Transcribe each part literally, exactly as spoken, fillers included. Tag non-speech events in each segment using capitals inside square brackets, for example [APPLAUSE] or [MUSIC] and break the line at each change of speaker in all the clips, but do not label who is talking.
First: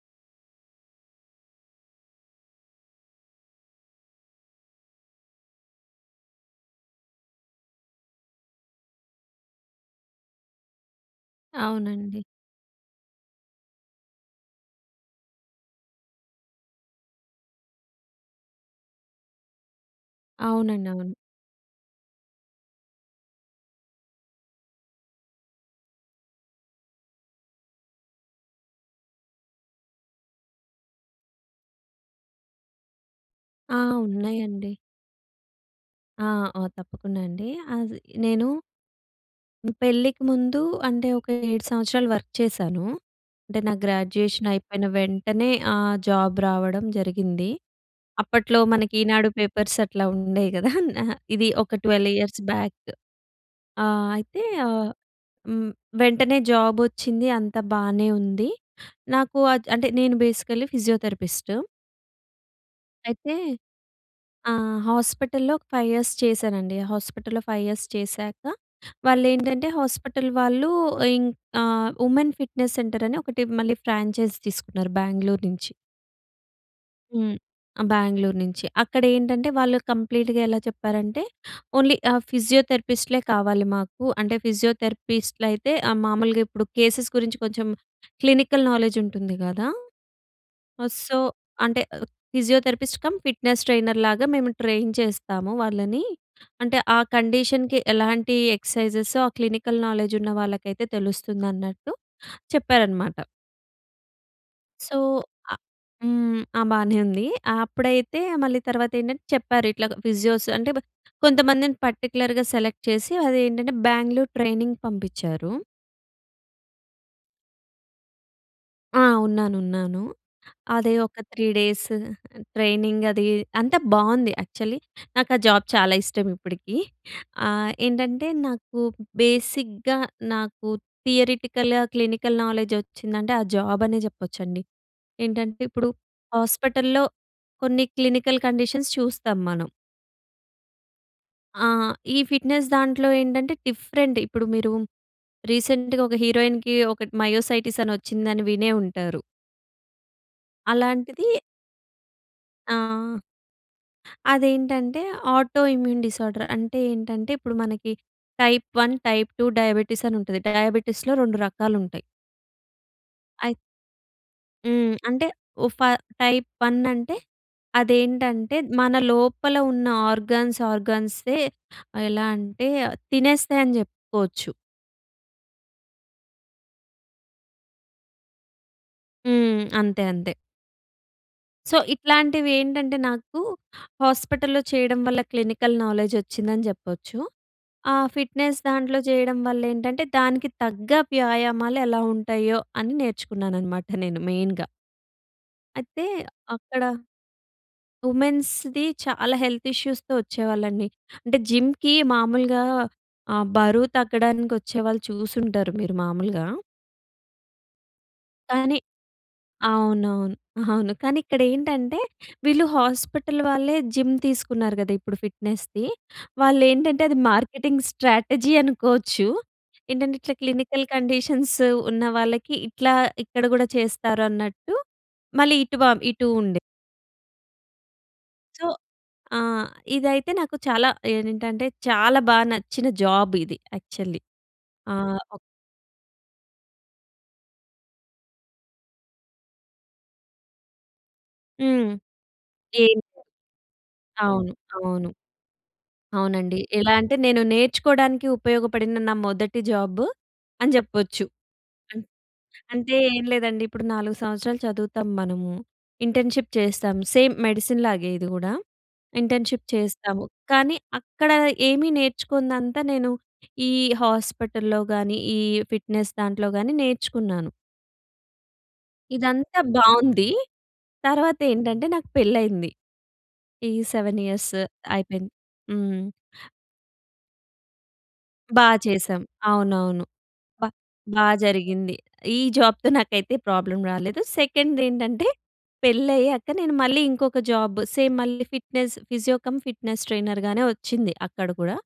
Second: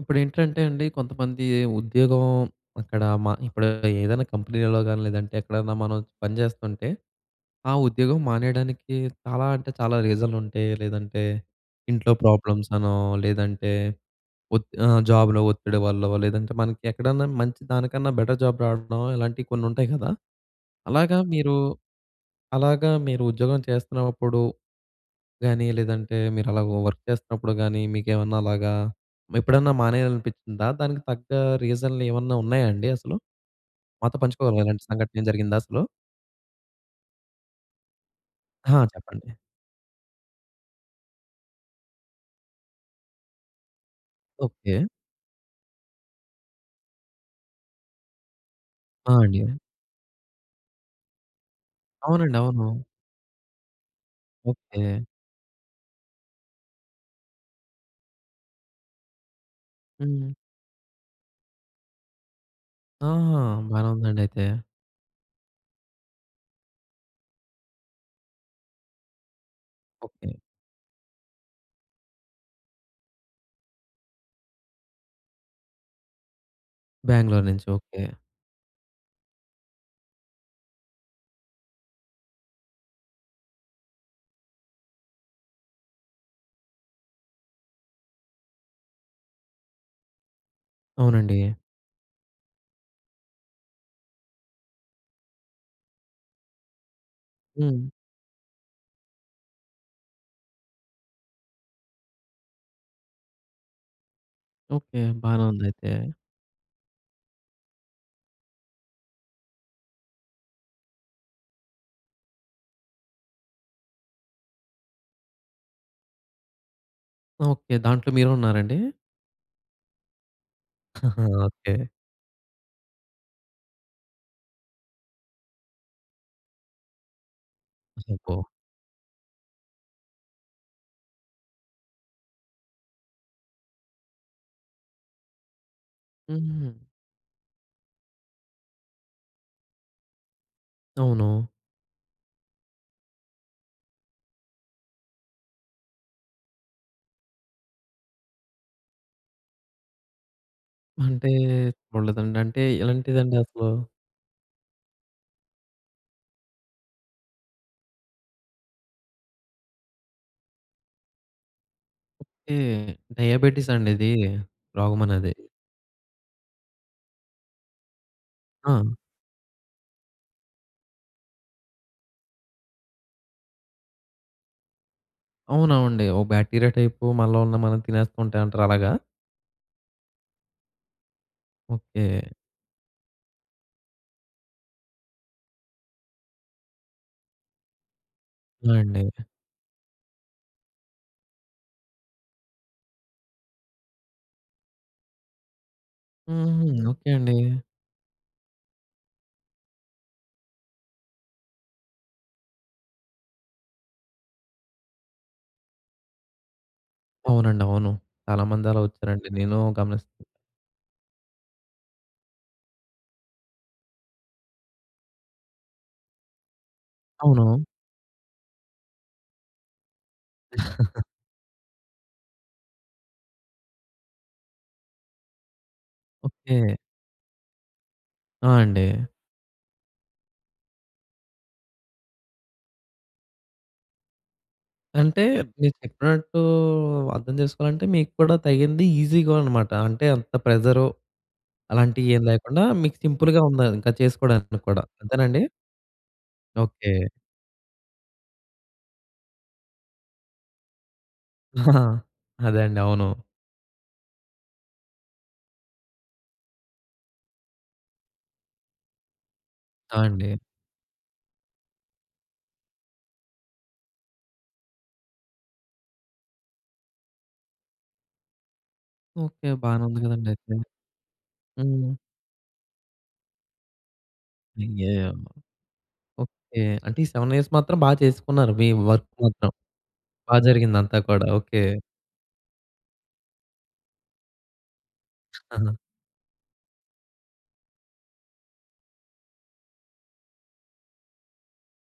ఇప్పుడేంటంటే అండి. కొంతమంది ఉద్యోగం అక్కడ మా ఇప్పుడు ఏదైనా కంపెనీలలో కాని, లేదంటే ఎక్కడైనా, మనం పని చేస్తుంటే ఆ ఉద్యోగం మానేయడానికి చాలా అంటే, చాలా రీజన్లు ఉంటాయి. లేదంటే ఇంట్లో
అవునండి.
ప్రాబ్లమ్స్ అనో, లేదంటే ఒత్ ఆహ్, జాబ్‌లో ఒత్తిడి వల్లో లేదంటే, మనకి ఎక్కడన్నా మంచి, దానికన్నా బెటర్ జాబ్ రావడం ఇలాంటివి కొన్ని ఉంటాయి కదా!
అవునండీ. అవును.
అలాగా మీరు అలాగా మీరు ఉద్యోగం చేస్తున్నప్పుడు గాని, లేదంటే మీరు అలా వర్క్ చేస్తున్నప్పుడు గాని, మీకేమన్నా అలాగా ఎప్పుడైనా మానేయాలి అనిపించిందా? దానికి తగ్గ రీజన్‌లు ఏమన్నా ఉన్నాయా? అండి అసలు.
ఆ!
మాతో పంచుకోగలర
ఉన్నాయండి.
ఇలాంటి సంఘటన ఏం జరిగిందా అసలు?
ఆ! ఆ! తప్పకుండా అండి. అది నేను
ఆహా! చెప్పండి.
హ్మ్. పెళ్ళికి ముందు అంటే, ఒక ఏడు సంవత్సరాలు వర్క్ చేశాను. అంటే నాకు గ్రాడ్యుయేషన్
ఓకే.
అయిపోయిన వెంటనే ఆహ్, జాబ్ రావడం జరిగింది. అప్పట్లో మనకి
ఆ!
'ఈనాడు'
అండి.
పేపర్స్ అట్లా ఉండేవి కదా! నా ఇది ఒక ట్వెల్వ్
అవునండి.
ఇయర్స్
అవును.
బ్యాక్. ఆహ్, అయితే ఆహ్,
ఓకే.
హ్మ్. వెంటనే జాబ్ వచ్చింది. అంతా బానే ఉంది. నాకు అద్ అంటే, నేను
హ్మ్.
Basically physiotherapist. అయితే
ఆహా! బానే ఉందండయితే.
ఆహ్, హాస్పిటల్‍లో, ఒక ఫైవ్ ఇయర్స్ చేశానండి. హాస్పిటల్‌లో ఫైవ్ ఇయర్స్ చేశాక, వాళ్ళెంటంటే హాస్పిటల్
ఓకే.
వాళ్ళు ఇంక్ ఆహ్, ఉమెన్ ఫిట్‍నెస్ సెంటర్ అని ఒకటి మళ్ళీ ఫ్రాంచైజ్ తీసుకున్నారు. బెంగుళూరు నుంచి. హ్మ్,
బెంగుళూరు నుంచి
ఆ!
ఓకే.
బెంగుళూరు నుంచే అక్కడ ఏంటంటే, వాళ్ళు కంప్లీట్‌గా ఎలా చెప్పారంటే, ఓన్లీ ఆహ్, ఫిజియోథెరపిస్ట్‌లే కావాలి మాకు. అంటే ఫిజియోథెరపిస్ట్లయితే ఆహ్, మామూలుగా ఇప్పుడు కేసెస్ గురించి కొంచెం క్లినికల్ నాలెడ్జ్ ఉంటుంది కదా! ఆహ్, సో
అవునండి.
అంటే, ఫిజియోథెరపిస్ట్ కమ్, ఫిట్నెస్ ట్రైనర్ లాగా మేము ట్రైన్ చేస్తాము వాళ్ళని. అంటే, ఆ కండిషన్‌కి,
హ్మ్.
ఎలాంటి ఎక్సర్సైజ్సో ఆ క్లినికల్ నౌలెడ్జ్ ఉన్న వాళ్ళకైతే తెలుస్తుందన్నట్టు చెప్పారన్నమాట. So,
okay. బానే
అ
ఉందయితే.
హ్మ్. ఆ! బానే ఉంది. అప్పుడైతే మళ్ళీ తర్వాత ఏంటంటే, చెప్పారు ఇట్లాగ ఫిజియోస్ అంటే, బ కొంతమందిని పర్టిక్యులర్‌గా సెలెక్ట్ చేసి, అది ఏంటంటే బెంగుళూరు ట్రైనింగ్‌కి పంపించారు.
ఓకే. దాంట్లో మీరు ఉన్నారండి.
అ! ఉన్నాను. ఉన్నాను. అదే ఒక
[CHUCKLES]
త్రీ
ఓకే.
డేస్ ట్రైనింగ్ అది అంతా బాగుంది యాక్చువలి. నాకా జాబ్ చాలా ఇష్టం ఇప్పటికి. ఆహ్, ఏంటంటే
పొ
నాకు బేసిక్‌గా, నాకు థియరెటికల్‌గా క్లినికల్ నాలెడ్జ్ వచ్చిందంటే, ఆ జాబ్ అనే చెప్పొచ్చండి. ఏంటంటే ఇప్పుడు
హుహుహు.
హాస్పిటల్‍లో కొన్ని క్లినికల్ కండిషన్స్ చూస్తాం మనం.
అవును.
ఆహ్, ఈ ఫిట్‌నెస్ దాంట్లో ఏంటంటే, డిఫరెంట్. ఇప్పుడు మీరూ రీసెంట్‌గా ఒక హీరోయిన్‌కి ఒకటి మయోసైటిసని ఒచ్చిందని వినే ఉంటారు.
అంటే,
అలాంటిది
చూడలేదండి. అంటే,
ఆహ్
ఎలాంటిదండసలూ?
అదేంటంటే, ఆటో ఇమ్యూన్ డిజార్డర్. అంటే ఏంటంటే, ఇప్పుడు మనకి టైప్ వన్, టైప్ టూ డయాబెటిసనుంటది. డయాబెటిస్‌లో రొండు రకాలుంటాయి.
ఓకే.
అయి
డయాబెటిసండిదీ,
హ్మ్. అంటే
రోగమన్నది?
ఒ ఫ టైప్ వన్ అంటే, అదేంటంటే, మన
ఆ!
లోపల ఉన్న ఆర్గన్స్ ఆర్గన్సే, ఆహ్, ఎలా అంటే, ఆహ్, తినేస్తాయని చెప్పుకోవచ్చు.
అవునవండి. ఓ బాక్టీరియా టైపు మనలో ఉన్న మనం తినేస్తుంటయంటారు అలాగా?
హ్మ్. అంతే, అంతే. So,
okay.
ఇట్లాంటివేంటంటే, నాకు హాస్పటల్‌లో చెయ్యడం వల్ల క్లినికల్ నాలెడ్జొచ్చిందని జెప్పచ్చు. ఆహ్, ఫిట్‌నెస్
ఆ!
దాంట్లో
అండి.
జెయడం వల్లేంటంటే, దానికి తగ్గ వ్యాయామాలు ఎలా ఉంటాయ్యో, అని నేర్చుకున్నాననమాట నేను మెయిన్‌గా. అయితే,
హుహు.
అక్కడ
ఓకే అండి.
ఉమెన్స్‌ది చాలా హెల్త్ ఇష్యూస్‌తో ఒచ్చేవాళ్ళండి. అంటే, జిమ్‌కి మాములుగా ఆహ్, బరువు తగ్గడానికొచ్చేవాళ్ళు చూసుంటారు మీరు మాములుగా.
అవునండి. అవును.
కానీ
చాలామందలా ఒచ్చారండి. నేనూ గమనిస్
అవునవును. [CHUCKLES] అవును. కానీ ఇక్కడేంటంటే, వీళ్ళు హాస్పటల్ వాళ్ళే జిమ్ తీసుకున్నారు గదా ఇప్పుడు ఫిట్‍నెస్‌ది. వాళ్ళేంటంటే, అది
అవును.
మార్కెటింగ్ స్ట్రాటజీ అనుకోచ్చు. ఏంటంటే, ఇట్లా క్లినికల్
[CHUCKLES]
కండిషన్స్ ఉన్న వాళ్ళకి ఇట్లా ఇక్కడ గూడా చేస్తారు అన్నట్టూ, మళ్ళీ ఇటు వా ఇటూ ఉండే.
ఓకే. ఆ!
సో
అండి.
ఆ! ఇదైతే నాకు చాలా ఏనింటంటే, చాలా బా నచ్చిన జాబిది యాక్చల్లీ. ఆ!
అంటే,
ఒ
మీరు చెప్పినట్టూ అర్థం చేసుకోవాలంటే, మీకు కూడా తగింది ఈజీగా అనమాట. అంటే అంత ప్రెజరు,
హ్మ్.
అలాంటియేమి లేకుండా, మీకు
దేన్
సింపుల్‌గా ఉండాలి ఇంకది
అవును.
చేసుకోడానికిని కూడా.
అవును.
అంతేనాండి?
అవునండి. ఎలా
ఓకే.
అంటే, నేను నేర్చుకోడానికి ఉపయోగపడిన నా మొదటి జాబ్ అని జెప్పొచ్చు. అన్
[CHUCKLES] అదే అండీ.
అంటే,
అవును.
ఏం లేదండి. ఇప్పుడు నాలుగు సంవత్సరాలు చదువుతాం మనము. ఇంటర్న్‌షిప్ చేస్తాం, సేమ్ మెడిసిన్‌లాగే ఇది గూడా. ఇంటర్న్‌షిప్
ఆ!
చేస్తాము.
అండి.
కానీ, అక్కడ ఏమీ నేర్చుకోనిదంతా నేను, ఈ హాస్పటల్‍లో గానీ, ఈ ఫిట్‍నెస్ దాంట్లో గానీ నేర్చుకున్నాను.
ఓకె.
ఇదంతా
బానే ఉంది
బావుంది.
గదండీ అయితే.
తర్వాతేంటంటే,
హ్మ్.
నాకు పెళ్ళైంది. ఈ సెవెన్ ఇయర్స్
యాహ్! యాహ్!
అయిపోయింది. హ్మ్.
ఓకె. అంటే ఈ సెవెన్ ఇయర్స్ మాత్రం బా చేసుకున్నారు.
బా
మీ వర్క్
చేశాం.
మొత్తం
అవునవును.
బా
బ
జరిగిందంతా
బా
కూడా. ఓకె.
జరిగింది. ఈ జాబ్‌తో నాకైతే ప్రాబ్లమ్ రాలేదు. సెకండేంటంటే,
ఖచ్చితంగా.
పెళ్లయ్యాక నేను మళ్ళీ ఇంకొక జాబ్ సేమ్ మళ్ళీ ఫిట్‍నెస్ ఫిజియో కమ్ ఫిట్‍నెస్ ట్రైనర్‌గానే వచ్చింది అక్కడ కూడా.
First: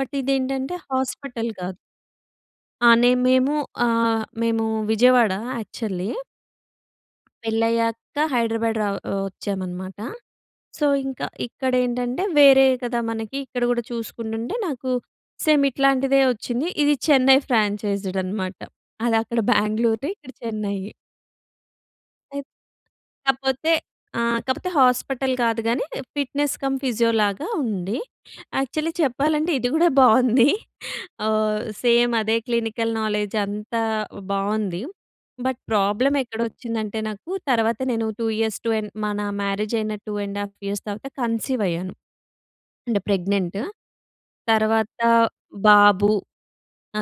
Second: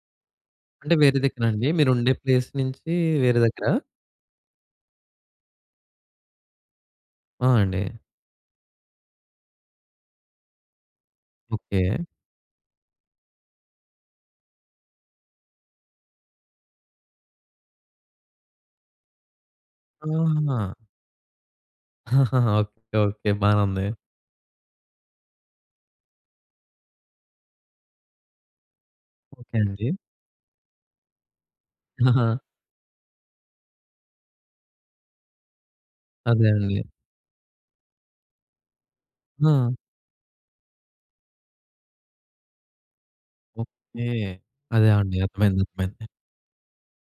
బట్ ఇదేంటంటే,
అంటే వేరే దగ్గరా
హాస్పిటల్
అండి.
కాదు.
మీరు ఉండే ప్లేస్
ఆ!
నుంచి
నేను
వేరే
మేము
దగ్గరా?
ఆహ్, మేము విజయవాడ యాక్చువల్లీ
ఆ! అండి.
పెళ్లయ్యాక హైడ్రాబాద్ రా ఒ వచ్చామనమాట. సో, ఇంక
ఓకె.
ఇక్కడేంటంటే వేరే కదా! మనకి ఇక్కడ గూడా చూసుకుంటుంటే, నాకు సేమ్ ఇట్లాంటిదే వచ్చింది. ఇది చెన్నై ఫ్రాంచైజ్డ్ అనమాట. అదక్కడ బేంగలొటి ఇక్కడ
ఆహాహా!
చెన్నయి.
[CHUCKLES]
అయ్
ఓకె. ఓకె. బానే
కాపోతే
ఉంది.
ఆ! కాపోతే హాస్పిటల్ కాదు గానీ, ఫిట్‍నెస్ కమ్ ఫిజియోలాగ ఉంది. యాక్చువలీ చెప్పాలంటే,
ఓకె.
ఇది
అండి.
గూడా బావుంది. ఆహ్, సేమ్
ఆహా!
అదే క్లినికల్ నాలెడ్జ్ అంతా బాగుంది. బట్, ప్రాబ్లమెక్కడ
అదే అండి.
వచ్చిందంటే, నాకు తర్వాత నేను టూ ఇయర్స్, టూ అండ్ మన
ఆ!
మ్యారేజయిన టూ అండ్ హాఫ్ ఇయర్స్ తర్వాత కన్సీవయ్యాను. అంటే ప్రెగ్నెంటు.
ఓకె. అదే
తర్వాత
అండి. అర్థమైంది. అర్థమైంది.
బాబు,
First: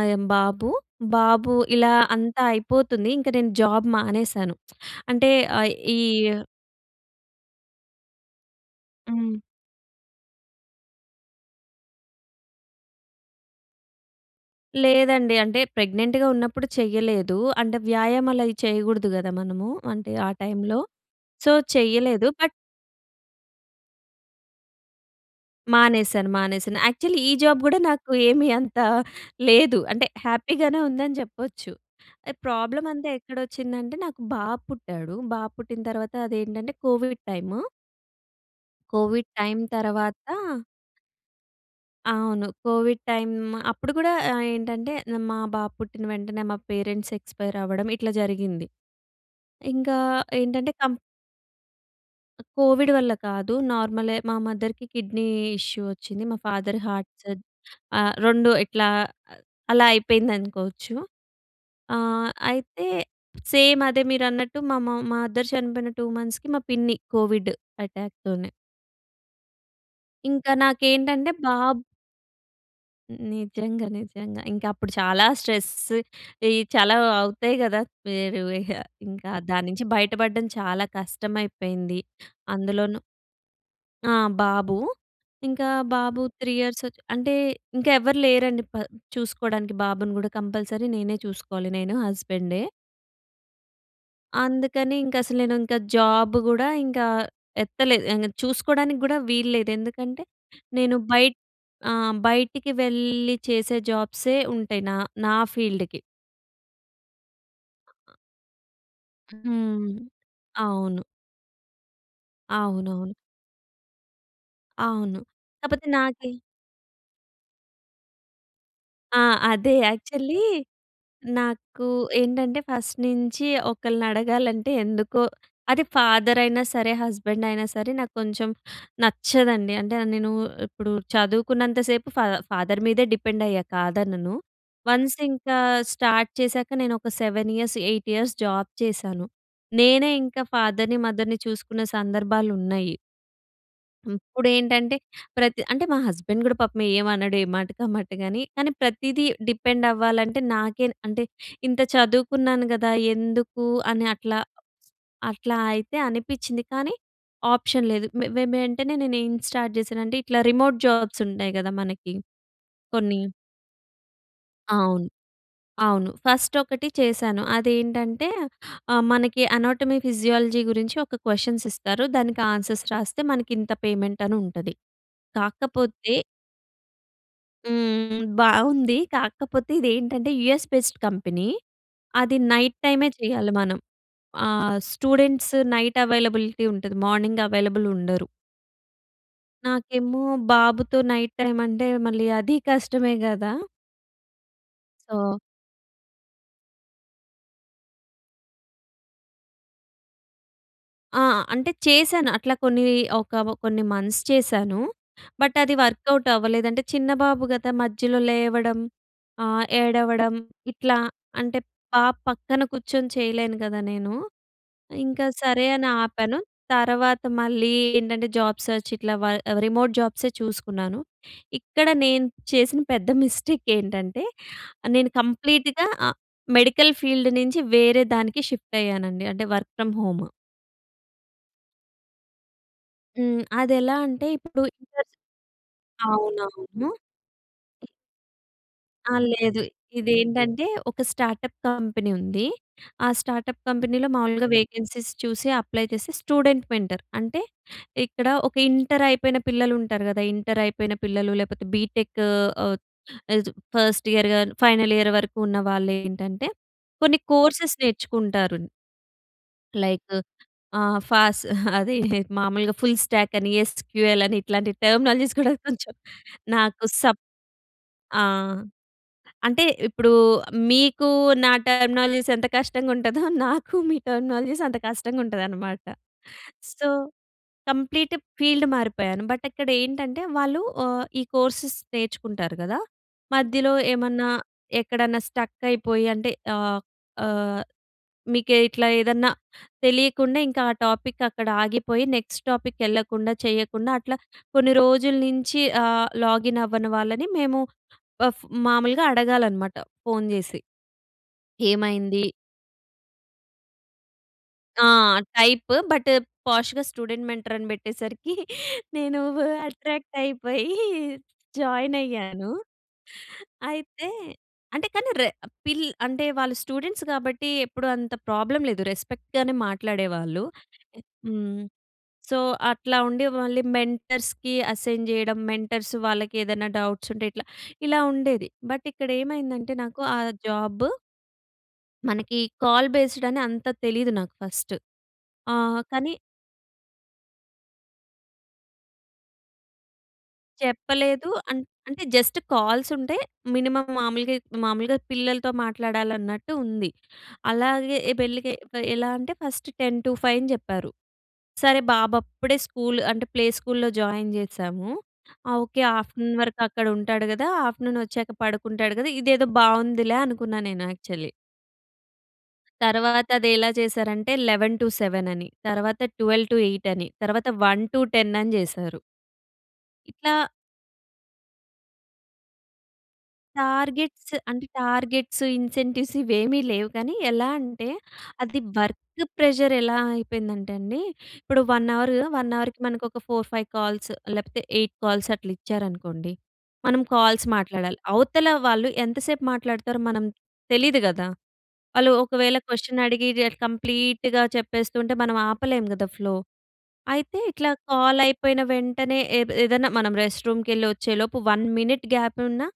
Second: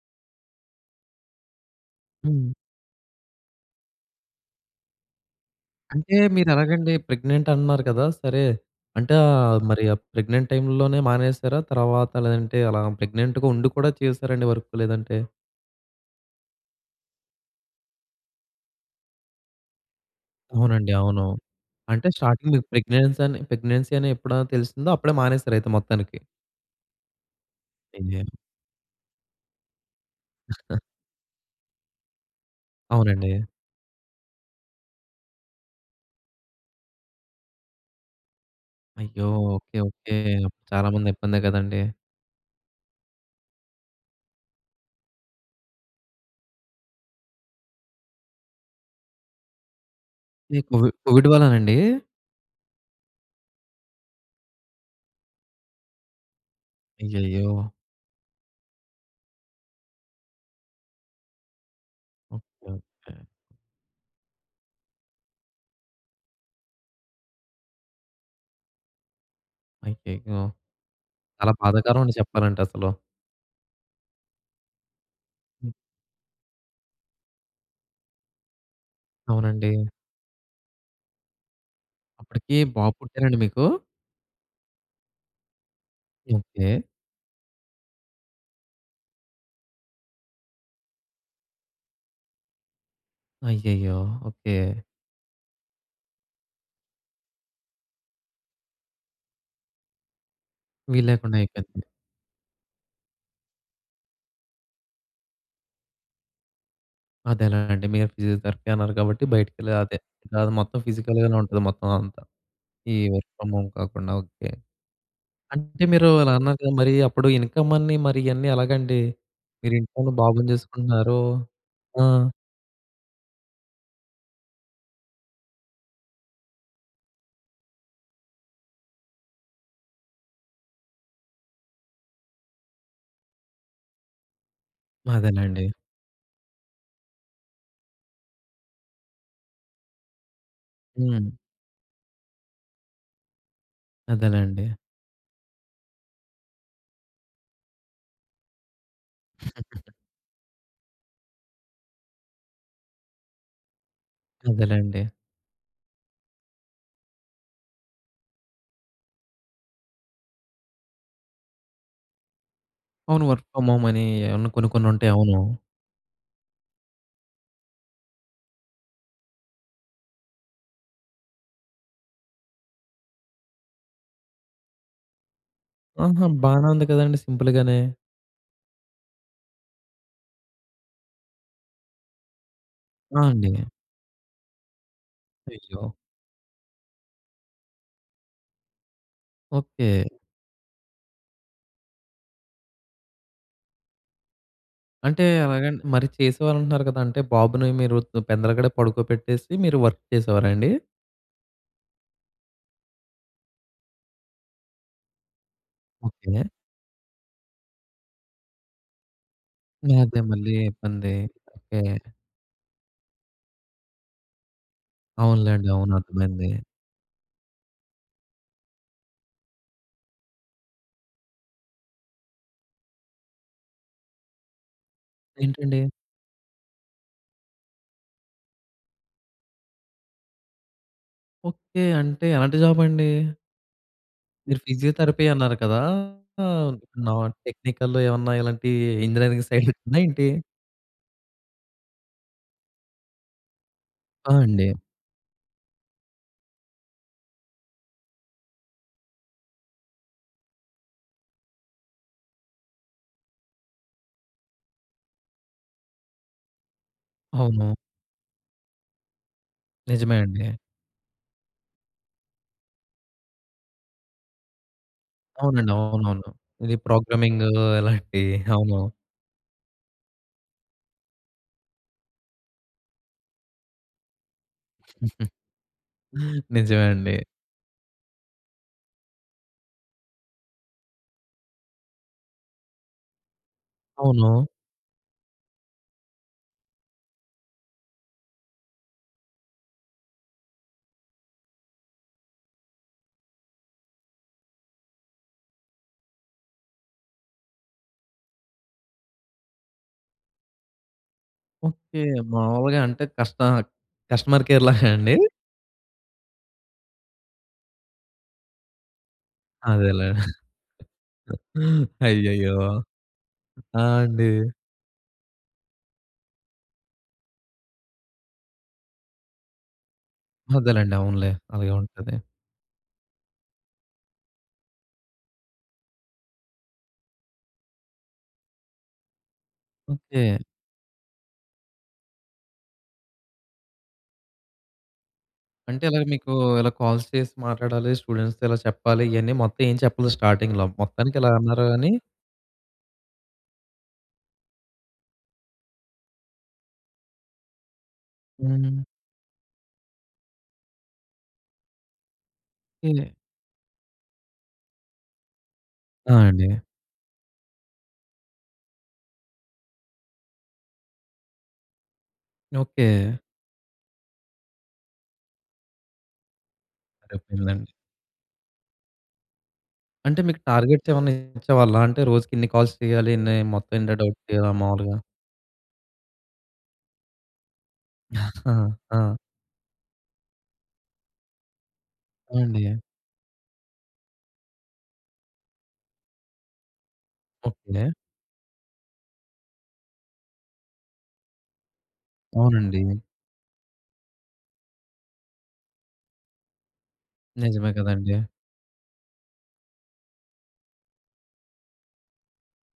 అయమ్ బాబు, బాబూ ఇలా అంతా
హ్మ్.
అయిపోతుంది. ఇంక నేను జాబ్ మానేశాను. అంటే, అయ్
అంటే
ఈయ్యు
మీరెలాగండి? ప్రెగ్నెంట్ అంటన్నారు కదా! సరే, అంటే
హ్మ్.
ఆహ్, మరీ ఆ ప్రెగ్నెంట్ టైమ్‌ల్లోనే మానేసారా? తర్వాత లేదంటే అలా ప్రెగ్నెంట్‌గా ఉండి కూడా చేశారండి? వర్క్ లేదంటే?
లేదండి అంటే ప్రెగ్నెంట్‌గా ఉన్నప్పుడు చెయ్యలేదు. అంటే, వ్యాయామాలు అయి చేయగూడదు గదా! మనము. అంటే ఆ టైమ్‌లో
అవునండి. అవును.
సో,
అంటే,
చెయ్యలేదు.
స్టార్టింగ్
బట్
మీరు ప్రెగ్నెన్సీ అని పెగ్నెన్సీ అని ఎప్పుడా తెలిసిందో అప్పుడే మానేసరయితే మొత్తానికి.
మానేశాను, మానేశాను. యాక్చువలీ ఈ జాబ్ గూడా
ఏం
నాకు
జేయాలి?
ఏమి అంత లేదు. అంటే, హ్యాపీ గానే
[CHUCKLES]
ఉందని చెప్పొచ్చు. ఎహ్, ప్రాబ్లమంతా
అవునండి.
ఎక్కడొచ్చిందంటే నాకు బాబు పుట్టాడు. బాబు పుట్టిన తర్వాత అదేంటంటే, కోవిడ్ టైము.
అయ్యో!
కోవిడ్ టైమ్
ఓకే,
తర్వాత
ఓకే చాలా మంది ఇబ్బందే కదండీ!
అవును. కోవిడ్ టైమ్ అప్పుడు గూడా ఆహ్, ఏంటంటే మా బాబు పుట్టిన వెంటనే మా పేరెంట్స్ ఎక్స్పైరవ్వడం ఇట్లా జరిగింది. ఇంకా
ఈ
ఏంటంటే
కోవిడ్,
కంప్
కోవిడ్ వల్లానండి?
కోవిడ్ వల్ల కాదు నార్మలె. మా మదర్‌కి కిడ్నీ ఇష్యూ వచ్చింది. మా ఫాదర్ హార్ట్ సజ్
అయ్యయ్యో!
ఆహ్, రెండు ఇట్లా అలా అయిపోయిందనుకోవచ్చు. ఆహ్,
ఓకె.
అయితే
ఓకె.
సేమ్ అదే మీరన్నట్టు మా మ మదర్ చనిపోయిన టూ మంత్స్‌కి, మా పిన్ని కోవిడ్ అటాక్‌ తోనే.
అయ్యయ్యో!
ఇంకా నాకేంటంటే
చాలా
బాబ్
బాధాకరం అని చెప్పాలంటే అసలు.
నిజంగ, నిజంగ. ఇంక అప్పుడు చాలా స్ట్రెస్,
హ్మ్.
ఈ చాలా అవుతాయి కద! [UNINTELLIGIBLE] ఇంకా
అవునండి.
దాన్నుంచి బయటపడ్డం చాలా కష్టం అయిపోయింది.
అప్పటికి బాబు
అందులోను
పుట్టారండి మీకు?
ఆ! బాబు ఇంకా బాబు త్రీ ఇయర్స్
ఓకె.
ఒచ్చి అంటే, ఇంక ఎవరు లేరండి చూసుకోడానికి, బాబుని కూడా కంపల్సరీ నేనే చూసుకోవాలి. నేను హస్బెండే.
అయ్యయ్యో! ఓకె.
అందుకని ఇంక అసలు నేను ఇంక జాబ్ కూడా ఇంకా ఎత్తలేదు. ఆహ్, చూసుకోవడానికి కూడా వీల్లేదు. ఎందుకంటే నేను బయట్
వీల్లేకుండా అయిపోయింది.
అ! బయటికి వెళ్ళి చేసే జాబ్సే ఉంటాయి. నా నా ఫీల్డ్‌కి.
అదేనా అండి. మీరు ఫిజియోథెరపీ అన్నారు కాబట్టి బయటకెళ్ళే
హ్మ్.
అదే, కాదు మొత్తం
అవును.
ఫిజికల్ గానే ఉంటది. మొత్తం అంతా, ఈ
అవునవును.
వర్క్ ఫ్రమ్ హోమ్ కాకుండా. ఓకె.
అవును.
అంటే
కాకపోతే
మీరు అలా
నాకి
అన్నాకా, మరి అప్పుడు ఇన్కమ్ అన్ని, మరి ఇయన్నీ ఎలాగండి?
ఆ! అదే
మీరు ఇంట్లో ఉన్న
యాక్చువల్లీ
బాబును చూసుకుంటున్నారు.
నాకు
ఆ!
ఏంటంటే, ఫస్ట్ నించి ఒకళ్ళని అడగాలంటే ఎందుకో అది ఫాదర్ అయినా సరే, హస్బెండ్ అయినా సరే, నాకు కొంచెం నచ్చదండి. అంటే నేను ఇప్పుడు చదువుకున్నంత సేపు ఫా ఫాదర్ మీదే డిపెండ్ అయ్యా కాదనను. వన్స్ ఇంకా
అదేనండి.
స్టార్ట్ చేసాక నేను ఒక seven years, eight years job చేశాను. నేనే ఇంకా ఫాదర్‍ని,
హ్మ్.
మదర్‍ని చూసుకున్న సందర్భాలు ఉన్నాయి. ఇప్పుడు
అదేలెండి.
ఏంటంటే ప్రతి అంటే, మా హస్బెండ్ కూడా పాపం ఏమనడు. ఏ మాటకి, ఆ మాటగాని కానీ, ప్రతీదీ డిపెండ్ అవ్వాలంటే నాకే అంటే, ఇంత చదువుకున్నాను కదా! ఎందుకు అని, అట్లా.
అదేలెండి.
అట్లా అయితే అనిపించింది. కానీ ఆప్షన్ లేదు. వే వెంటనే నేను ఏం స్టార్ట్ చేశానంటే, ఇట్లా రిమోట్ జాబ్స్ ఉంటాయి కద మనకి. కొన్ని.
అవును వర్క్ ఫ్రమ్ హోమ్ అని ఏమన్న కొన్ని, కొన్ని
అవును.
ఉంటాయి, అవును.
అవును. ఫస్ట్ ఒకటి చేశాను. అది ఏంటంటే ఆహ్, మనకి అనాటమీ, ఫిజియాలజీ గురించి ఒక క్వెషన్స్ ఇస్తారు. దానికి ఆన్సర్స్ రాస్తే మనకి ఇంత పేమెంట్ అనుంటది. కాకపోతే
ఆహా! బానే ఉంది కదండీ. సింపుల్ గానే.
హ్మ్. బాగుంది కాకపోతే ఇది ఏంటంటే, యూఎస్ బేస్డ్ కంపెనీ అది నైట్ టైమే
ఆ!
చేయాలి
అండి.
మనం. ఆహ్, స్టూడెంట్స్
అయ్యో!
నైట్ అవైలబిలిటీ ఉంటది. మార్నింగ్ అవైలబుల్ ఉండరు.
ఓకె.
నాకేమో బాబుతో నైట్ టైమ్ అంటే మళ్లీ అది కష్టమే గదా!
అంటే
సో
ఎలాగండి మరి చేసేవాళ్ళంటున్నారు గదా! అంటే బాబుని మీరు దొ పెందలగడే పడుకోబెట్టేసి మీరు వర్క్ చేసేవారా అండి?
ఆ! అంటే చేశాను. అట్లా కొన్ని ఒక కొన్ని మంత్స్ చేశాను. బట్ అది వర్కౌట్
ఓకె.
అవ్వలేదంటే చిన్న బాబు గదా! మధ్యలో లేవడం ఆహ్,
అదే.
ఏడవడం
మళ్ళీ
ఇట్లా
ఇబ్బంది.
అంటే
ఓకె.
పా పక్కన కూర్చొని చేయలేను గదా నేను. ఇంకా సరే
అవునులెండి.
అని
అవును.
ఆపాను.
అర్ధమైంది.
తర్వాత మళ్లీ ఏంటంటే జాబ్ సెర్చ్ ఇట్లా వ రిమోట్ జాబ్సే చూసుకున్నాను. ఇక్కడ నేను చేసిన పెద్ద మిస్టేక్ ఏంటంటే? నేను
ఏంటండి?
కంప్లీట్‌గా మెడికల్ ఫీల్డ్ నుంచి వేరే దానికి షిఫ్ట్ అయ్యానండి. అంటే వర్క్ ఫ్రమ్ హోమ్.
ఓకె. అంటే ఎలాంటి జాబ్ అండి?
హ్మ్. అదెలా అంటే?
మీరు
ఇప్పుడు [UNINTELLIGIBLE]
ఫిజియోథెరపీ అన్నారు కదా! ఆహ్,
అవునవును.
నాన్ టెక్నికల్‌లో ఏమన్నా ఇలాంటియి
ఆ!
ఇంజినీరింగ్
లేదు.
సైడ్ ఉందా ఏంటి?
ఇదేంటంటే ఒక స్టార్టప్ కంపెనీ ఉంది. ఆ స్టార్టప్ కంపెనీలో
ఆ!
మామూలుగా
అండి.
వేకెన్సీస్ చూసి, అప్లై చేసి, స్టూడెంట్ మెంటర్. అంటే ఇక్కడ ఒక ఇంటర్ అయిపోయిన పిల్లలు ఉంటారు గదా! ఇంటర్ అయిపోయిన పిల్లలు లేకపోతే బీటెక్ ఆహ్, చ ఫస్ట్ ఇయర్ గాని ఫైనల్ ఇయర్ వరకు ఉన్న వాళ్ళు ఏంటంటే కొన్ని
అవును.
కోర్సెస్ నేర్చుకుంటారు. లైక్
నిజమే అండి.
ఆహ్, ఫాస్ అది మామూలుగా ఫుల్ స్టాక్ అని ఎస్‌క్యూ‌ఎల్ అని ఇట్లాంటి టెర్మినాలజీస్ [GIGGLES] కూడా
అవునండి.
కొంచెం
అవునవును. ఇది
నాకు సప్
ప్రోగ్రామింగ్ అలాంటి
ఆ!
అవును.
అంటే ఇప్పుడు మీకు నా టెర్మినాలజీస్ ఎంత కష్టంగా ఉంటదో నాకు మీ టెర్మినాలజీస్ అంత కష్టంగా ఉంటదనమాట.
[LAUGHS] నిజమే
సో
అండి.
Complete field మారిపోయాను. బట్ అక్కడ ఏంటంటే వాళ్ళు ఆహ్, ఈ కోర్సెస్ నేర్చుకుంటారు గదా! మధ్యలో ఏమన్నా
అవును.
ఎక్కడన్నా స్టక్ అయిపోయి అంటే ఆహ్, ఆహ్, మీకే ఇట్లా ఏదన్నా తెలియకుండా ఇంకా ఆ టాపిక్ అక్కడ ఆగిపోయి నెక్స్ట్ టాపిక్ యెళ్ళకుండా చేయకుండా అట్లా కొన్ని రోజుల నుంచి ఆహ్, లాగిన్ అవ్వని వాళ్ళని మేము అఫ్ మామూలుగా అడగాలన్నమాట ఫోన్ జేసి.
ఓకె.
ఏమైంది?
మామూలుగా అంటే కష్ట కస్టమర్ కేర్‌లాగా
ఆ!
[GIGGLES] అండి?
టైప్ బట్ పాష్‌గా స్టూడెంట్ మెంటర్ అని పెట్టేసరికి నేను వు
అదేలే.
అట్రాక్ట్ అయిపోయి
[LAUGHS]
జాయిన్ అయ్యాను.
అయ్యయ్యో! ఆ!
అయితే
అండి.
అంటే కానీ రె పిల్ అంటే వాళ్ళు స్టూడెంట్స్ కాబట్టి ఎప్పుడు అంత ప్రాబ్లమ్ లేదు. రెస్పెక్ట్‌గానే మాట్లాడేవాళ్ళు.
అదేలెండి. అవునులే.
హ్మ్.
అలాగే ఉంటది.
సో అట్లా ఉండి మళ్ళీ మెంటర్స్‌కి అసైన్ జేయడం, మెంటర్స్ వాళ్ళకి ఏదైనా డౌట్స్ ఉంటే ఇట్లా ఇలా ఉండేది. బట్ ఇక్కడ ఏమైందంటే? నాకు ఆ
ఓకె.
జాబ్ మనకి కాల్ బేస్డ్ అని అంత తెలీదు నాకు ఫస్ట్ ఆహ్,
అంటే ఇలాగ
కానీ
మీకు ఇలా కాల్స్ చేసి మాట్లాడాలి. స్టూడెంట్స్‌తో ఇలా చెప్పాలి. ఇయన్నీ మొత్తం ఏం చెప్పలేదు స్టార్టింగ్‌లో మొత్తానికి
చెప్పలేదు.
ఇలా
అం
అన్నారు. గాని
అంటే జస్ట్ కాల్స్ ఉంటే మినిమమ్ మామూలుగా మామూలుగా పిల్లలతో మాట్లాడాలన్నట్టు ఉంది. అలాగే ఎ పెళ్ళికి
హ్మ్.
ఎలా అంటే ఫస్ట్ టెన్ టూ ఫైవ్ అని జెప్పారు. సరే బాబు అప్పుడే స్కూల్ అంటే ప్లే స్కూల్‌లో జాయిన్ జేశాము. ఓకె
ఆ!
ఆఫ్టర్నూన్
అండి.
వరకు అక్కడ ఉంటాడు గదా! ఆఫ్టర్నూన్ వచ్చాక పడుకుంటాడు గదా! ఇదేదో బావుందిలే అనుకున్నాను నేను యాక్చువల్లీ.
ఓకె.
తర్వాత అదేలా చేశారంటే, లెవెన్ టు సెవెన్ అని, తర్వాత ట్వెల్ టు ఎయిట్ అని,
అటొ
తర్వాత,
పిల్లండి.
వన్ టు టెన్ అని చేశారు.
అంటే,
ఇట్లా
మీకు టార్గెట్స్ ఏమన్నా ఇచ్చేవాళ్ళా? అంటే రోజుకి ఇన్ని కాల్స్ చెయ్యాలి. ఇన్ని మొత్తం, ఎన్ని డబ్ట్స్
టార్గెట్స్
చేయాలా
అంటే,
మాములుగా?
టార్గెట్స్, ఇన్సెంటివ్స్ ఇవేమీ లేవు కానీ, ఎలా అంటే అది
[CHUCKLES]
వర్క్
ఆ!
ప్రెషర్ ఎలా అయిపోయిందంటే అండి. ఇప్పుడు వన్ అవర్
ఆ!
వన్
అండి.
అవర్‌కి మనకు ఒక ఫోర్, ఫైవ్ కాల్స్ లేపోతే, ఎయిట్ కాల్స్ అట్ల ఇచ్చారనుకోండి. మనం కాల్స్
ఓకె.
మాట్లాడాలి. అవతల వాళ్ళు ఎంతసేపు మాట్లాడతారో మనం తెలీదు కదా! వాళ్ళు ఒకవేళ
అవునండి.
క్వెషన్ అడిగి, కంప్లీట్‌గా చెప్పేస్తుంటే మనం ఆపలేము కదా! ఫ్లో. అయితే ఇట్లా
నిజమే
కాల్
కదండీ!
అయిపోయిన వెంటనే, ఏద్ ఏదైనా మనం రెస్ట్ రూమ్ కెళ్ళి వచ్చేలోపు వన్ మినిట్ గ్యాప్ ఉన్నా,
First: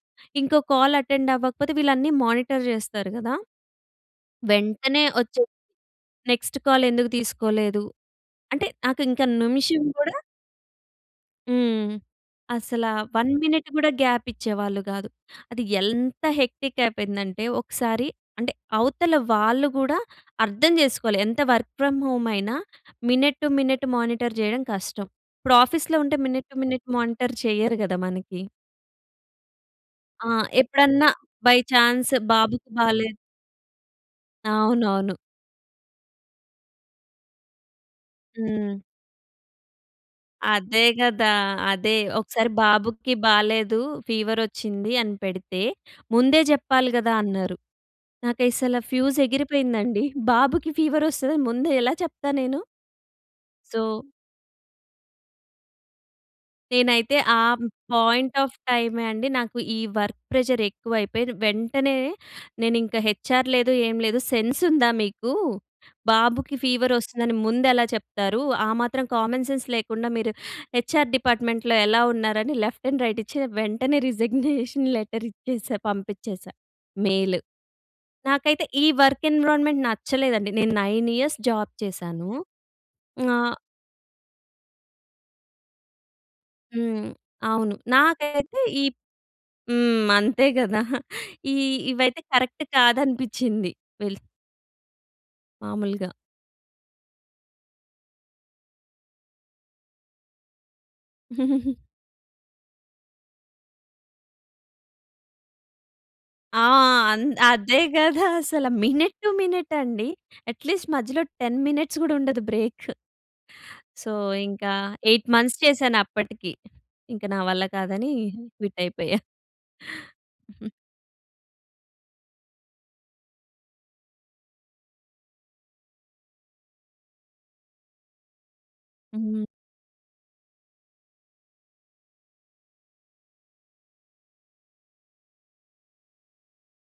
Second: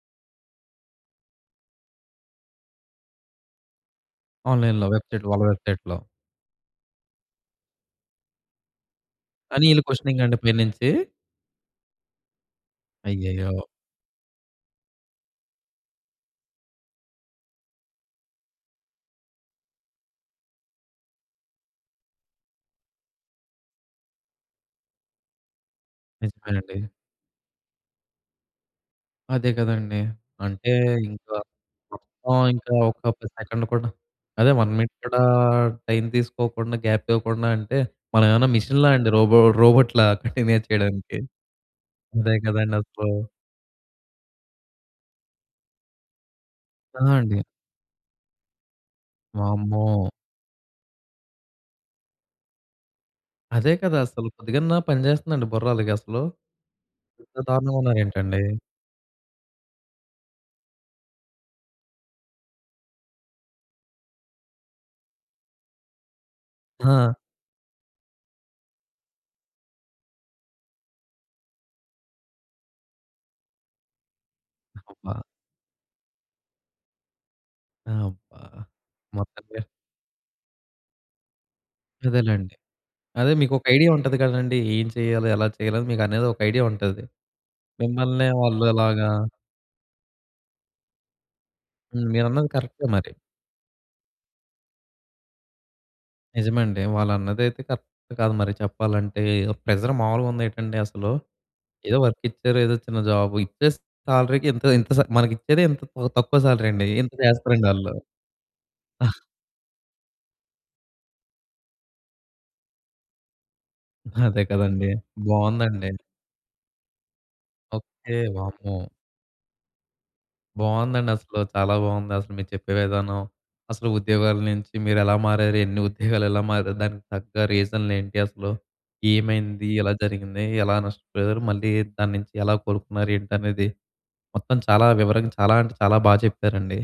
ఇంకో కాల్ అటెండ్ అవ్వకపోతే వీళ్ళన్నీ మానిటర్ చేస్తారు కదా!
ఆన్లైన్‌లో,
వెంటనే
వెబ్సైట్‌లో,
ఓచ్చే
వాళ్ళ వెబ్సైట్‌లో.
నెక్స్ట్ కాల్ ఎందుకు తీసుకోలేదు, అంటే నాకు ఇంక
అనిలా
నిమిషం కూడా.
క్వశ్చనింగా? అండి పైనుంచి.
హ్మ్. అసలా వన్
అయ్యయ్యో!
మినిట్ కూడా గ్యాప్ ఇచ్చేవాళ్ళు కాదు. అది ఎంత హెక్టిక్ అయిపోయిందంటే, ఒకసారి అంటే అవతల వాళ్ళు కూడా అర్థం చేసుకోవాలి. ఎంత వర్క్ ఫ్రమ్ హోమ్ అయినా, మినిట్ టు మినిట్ మానిటర్ చేయడం కష్టం. ఇప్పుడు ఆఫీస్‌లో ఉంటే మినిట్ టు
నిజమేనండి.
మినిట్ మానిటర్ చేయరు కదా! మనకి.
అదే కదండీ.
ఆ!
అంటే
ఎప్పుడన్నా,
ఇంకా
బై ఛాన్స్
మొత్తం
బాబుకి
ఇంకా ఒక
బాలేదు.
కప్ సెకండ్ కూడా అదే వన్ మినిట్
అవునవును.
కూడా టైమ్ తీసుకోకుండా, గాప్ ఇవ్వకుండా అంటే, మనమేమన్నా
హ్మ్.
మిషన్‌లా అండి? రోబో రోబోట్‌లా కంటిన్యూ
అదే
చేయడానికి.
కదా! అదే
అదే
ఒకసారి
కదండసలు.
బాబుకి బాలేదు. ఫీవర్ వచ్చింది అని పెడితే, "ముందే చెప్పాలి
ఆ!
కదా!"
అండి.
అన్నారు. నాకసలు ఫ్యూజ్ ఎగిరిపోయిందండి.
వామ్మో!
బాబుకి ఫీవర్ వస్తదని ముందే ఎలా చెప్తా నేను?
అదే కదా!
సో
అసలు కొద్దిగన్నా పనిచేస్తుందండి బుర్రాలకసలు.
నేనైతే
ఇంత
ఆ
దారుణంగా
పాయింట్
ఉన్నారేంటండీ.
ఆఫ్ టైమే అండి నాకు ఈ వర్క్ ప్రెజర్ ఎక్కువైపోయి, వెంటనే నేనింకా హెచార్ లేదు, ఏం లేదు. సెన్స్ ఉందా మీకు, బాబుకి ఫీవర్
ఆ!
వస్తుందని, ముందెలా చెప్తారు, ఆ మాత్రం కామన్ సెన్స్ లేకుండా, మీరు హెచ్ఎర్ డిపార్ట్మెంట్లో ఎలా ఉన్నారని, లెఫ్ట్ అండ్ రైట్ ఇచ్చి, వెంటనే [CHUCKLES] రిజిగ్నేషన్
అబ్బా!
లెటర్ ఇచ్చేసా పంపించేసా, మెయిల్.
అబ్బా!
నాకైతే ఈ వర్క్
మొత్తంగా
ఎన్విరాన్మెంట్ నచ్చలేదండి. నేను నైన్ ఇయర్స్ జాబ్ చేశాను.
అదేలెండి. అదే
ఆహ్
మీకొక ఐడియా ఉంటది కదండీ. ఏం చేయాలి, ఎలా చేయాలి, మీకనేది ఒక ఐడియా ఉంటది.
హ్మ్. అవును
మిమ్మల్నే
నాకైతే
వాళ్ళు
ఈ
అలాగా
హ్మ్. అంతే కదా! ఈ,
హ్మ్.
ఇవైతే
మీరన్నది
కరెక్ట్
కరెక్టె మరి.
కాదనిపిచ్చింది. వెల్ మామూలుగా.
నిజమండి. వాళ్ళ అన్నదైతే కరక్టు కాదు మరి చెప్పాలంటే. ఏదో ప్రెజర్ మామూలుగా ఉందేంటండి అసలు.
[GIGGLES]
ఏదో వర్క్ ఇచ్చారు. ఏదో చిన్న జాబ్. ఇచ్చే సాలరీ‌కి ఇంత, ఇంత స మనకిచ్చేది ఇంత తక్కువ
ఆ!
సాలరండి. ఇంత
అన్
చేస్తారండి
అదే
వాళ్ళు.
కదా! అసలు మినట్
[CHUCKLES]
టు మినట్ అండి. అట్లీస్ట్ మధ్యలో టెన్ మినిట్స్ కూడా ఉండదు బ్రేకు. సో,
అదే
ఇంకా
కదండీ.
ఎయిట్ మంత్స్
బాగుందండి.
చేశానప్పటికి. ఇంకా నా వల్ల కాదని
ఓకె. వామ్మో!
క్విట్ అయిపోయా. [CHUCKLES]
బాగుందండి. అసలు చాలా బాగుంది. అసలు మీరు చెప్పే విధానం. అసలు ఉద్యోగాల నుంచి మీరు ఎలా మారారు, ఎన్ని ఉద్యోగాలు ఎలా మారారు, దానికి తగ్గ రీజన్లు ఏంటి, అసలు
హ్మ్.
ఏమైంది, ఎలా జరిగింది, ఎలా నష్టపోయారు, మళ్ళీ దాన్నించి ఎలా కోలుకున్నారు ఏంటనేది, మొత్తం చాలా వివరంగా, చాలా అంటే, చాలా బాగా చెప్పారండి.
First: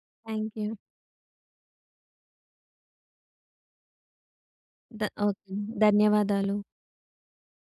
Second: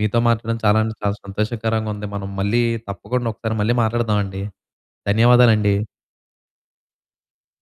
మీతో
థాంక్
మాట్లాడడం
యు.
చాలా అంటే, చాలా సంతోషకరంగా ఉంది. మనం మళ్ళీ తప్పకుండా ఒకసారి మళ్ళీ మాట్లాడదామండి.
ద ఓకె.
ధన్యవాదాలండి.
ధన్యవాదాలు.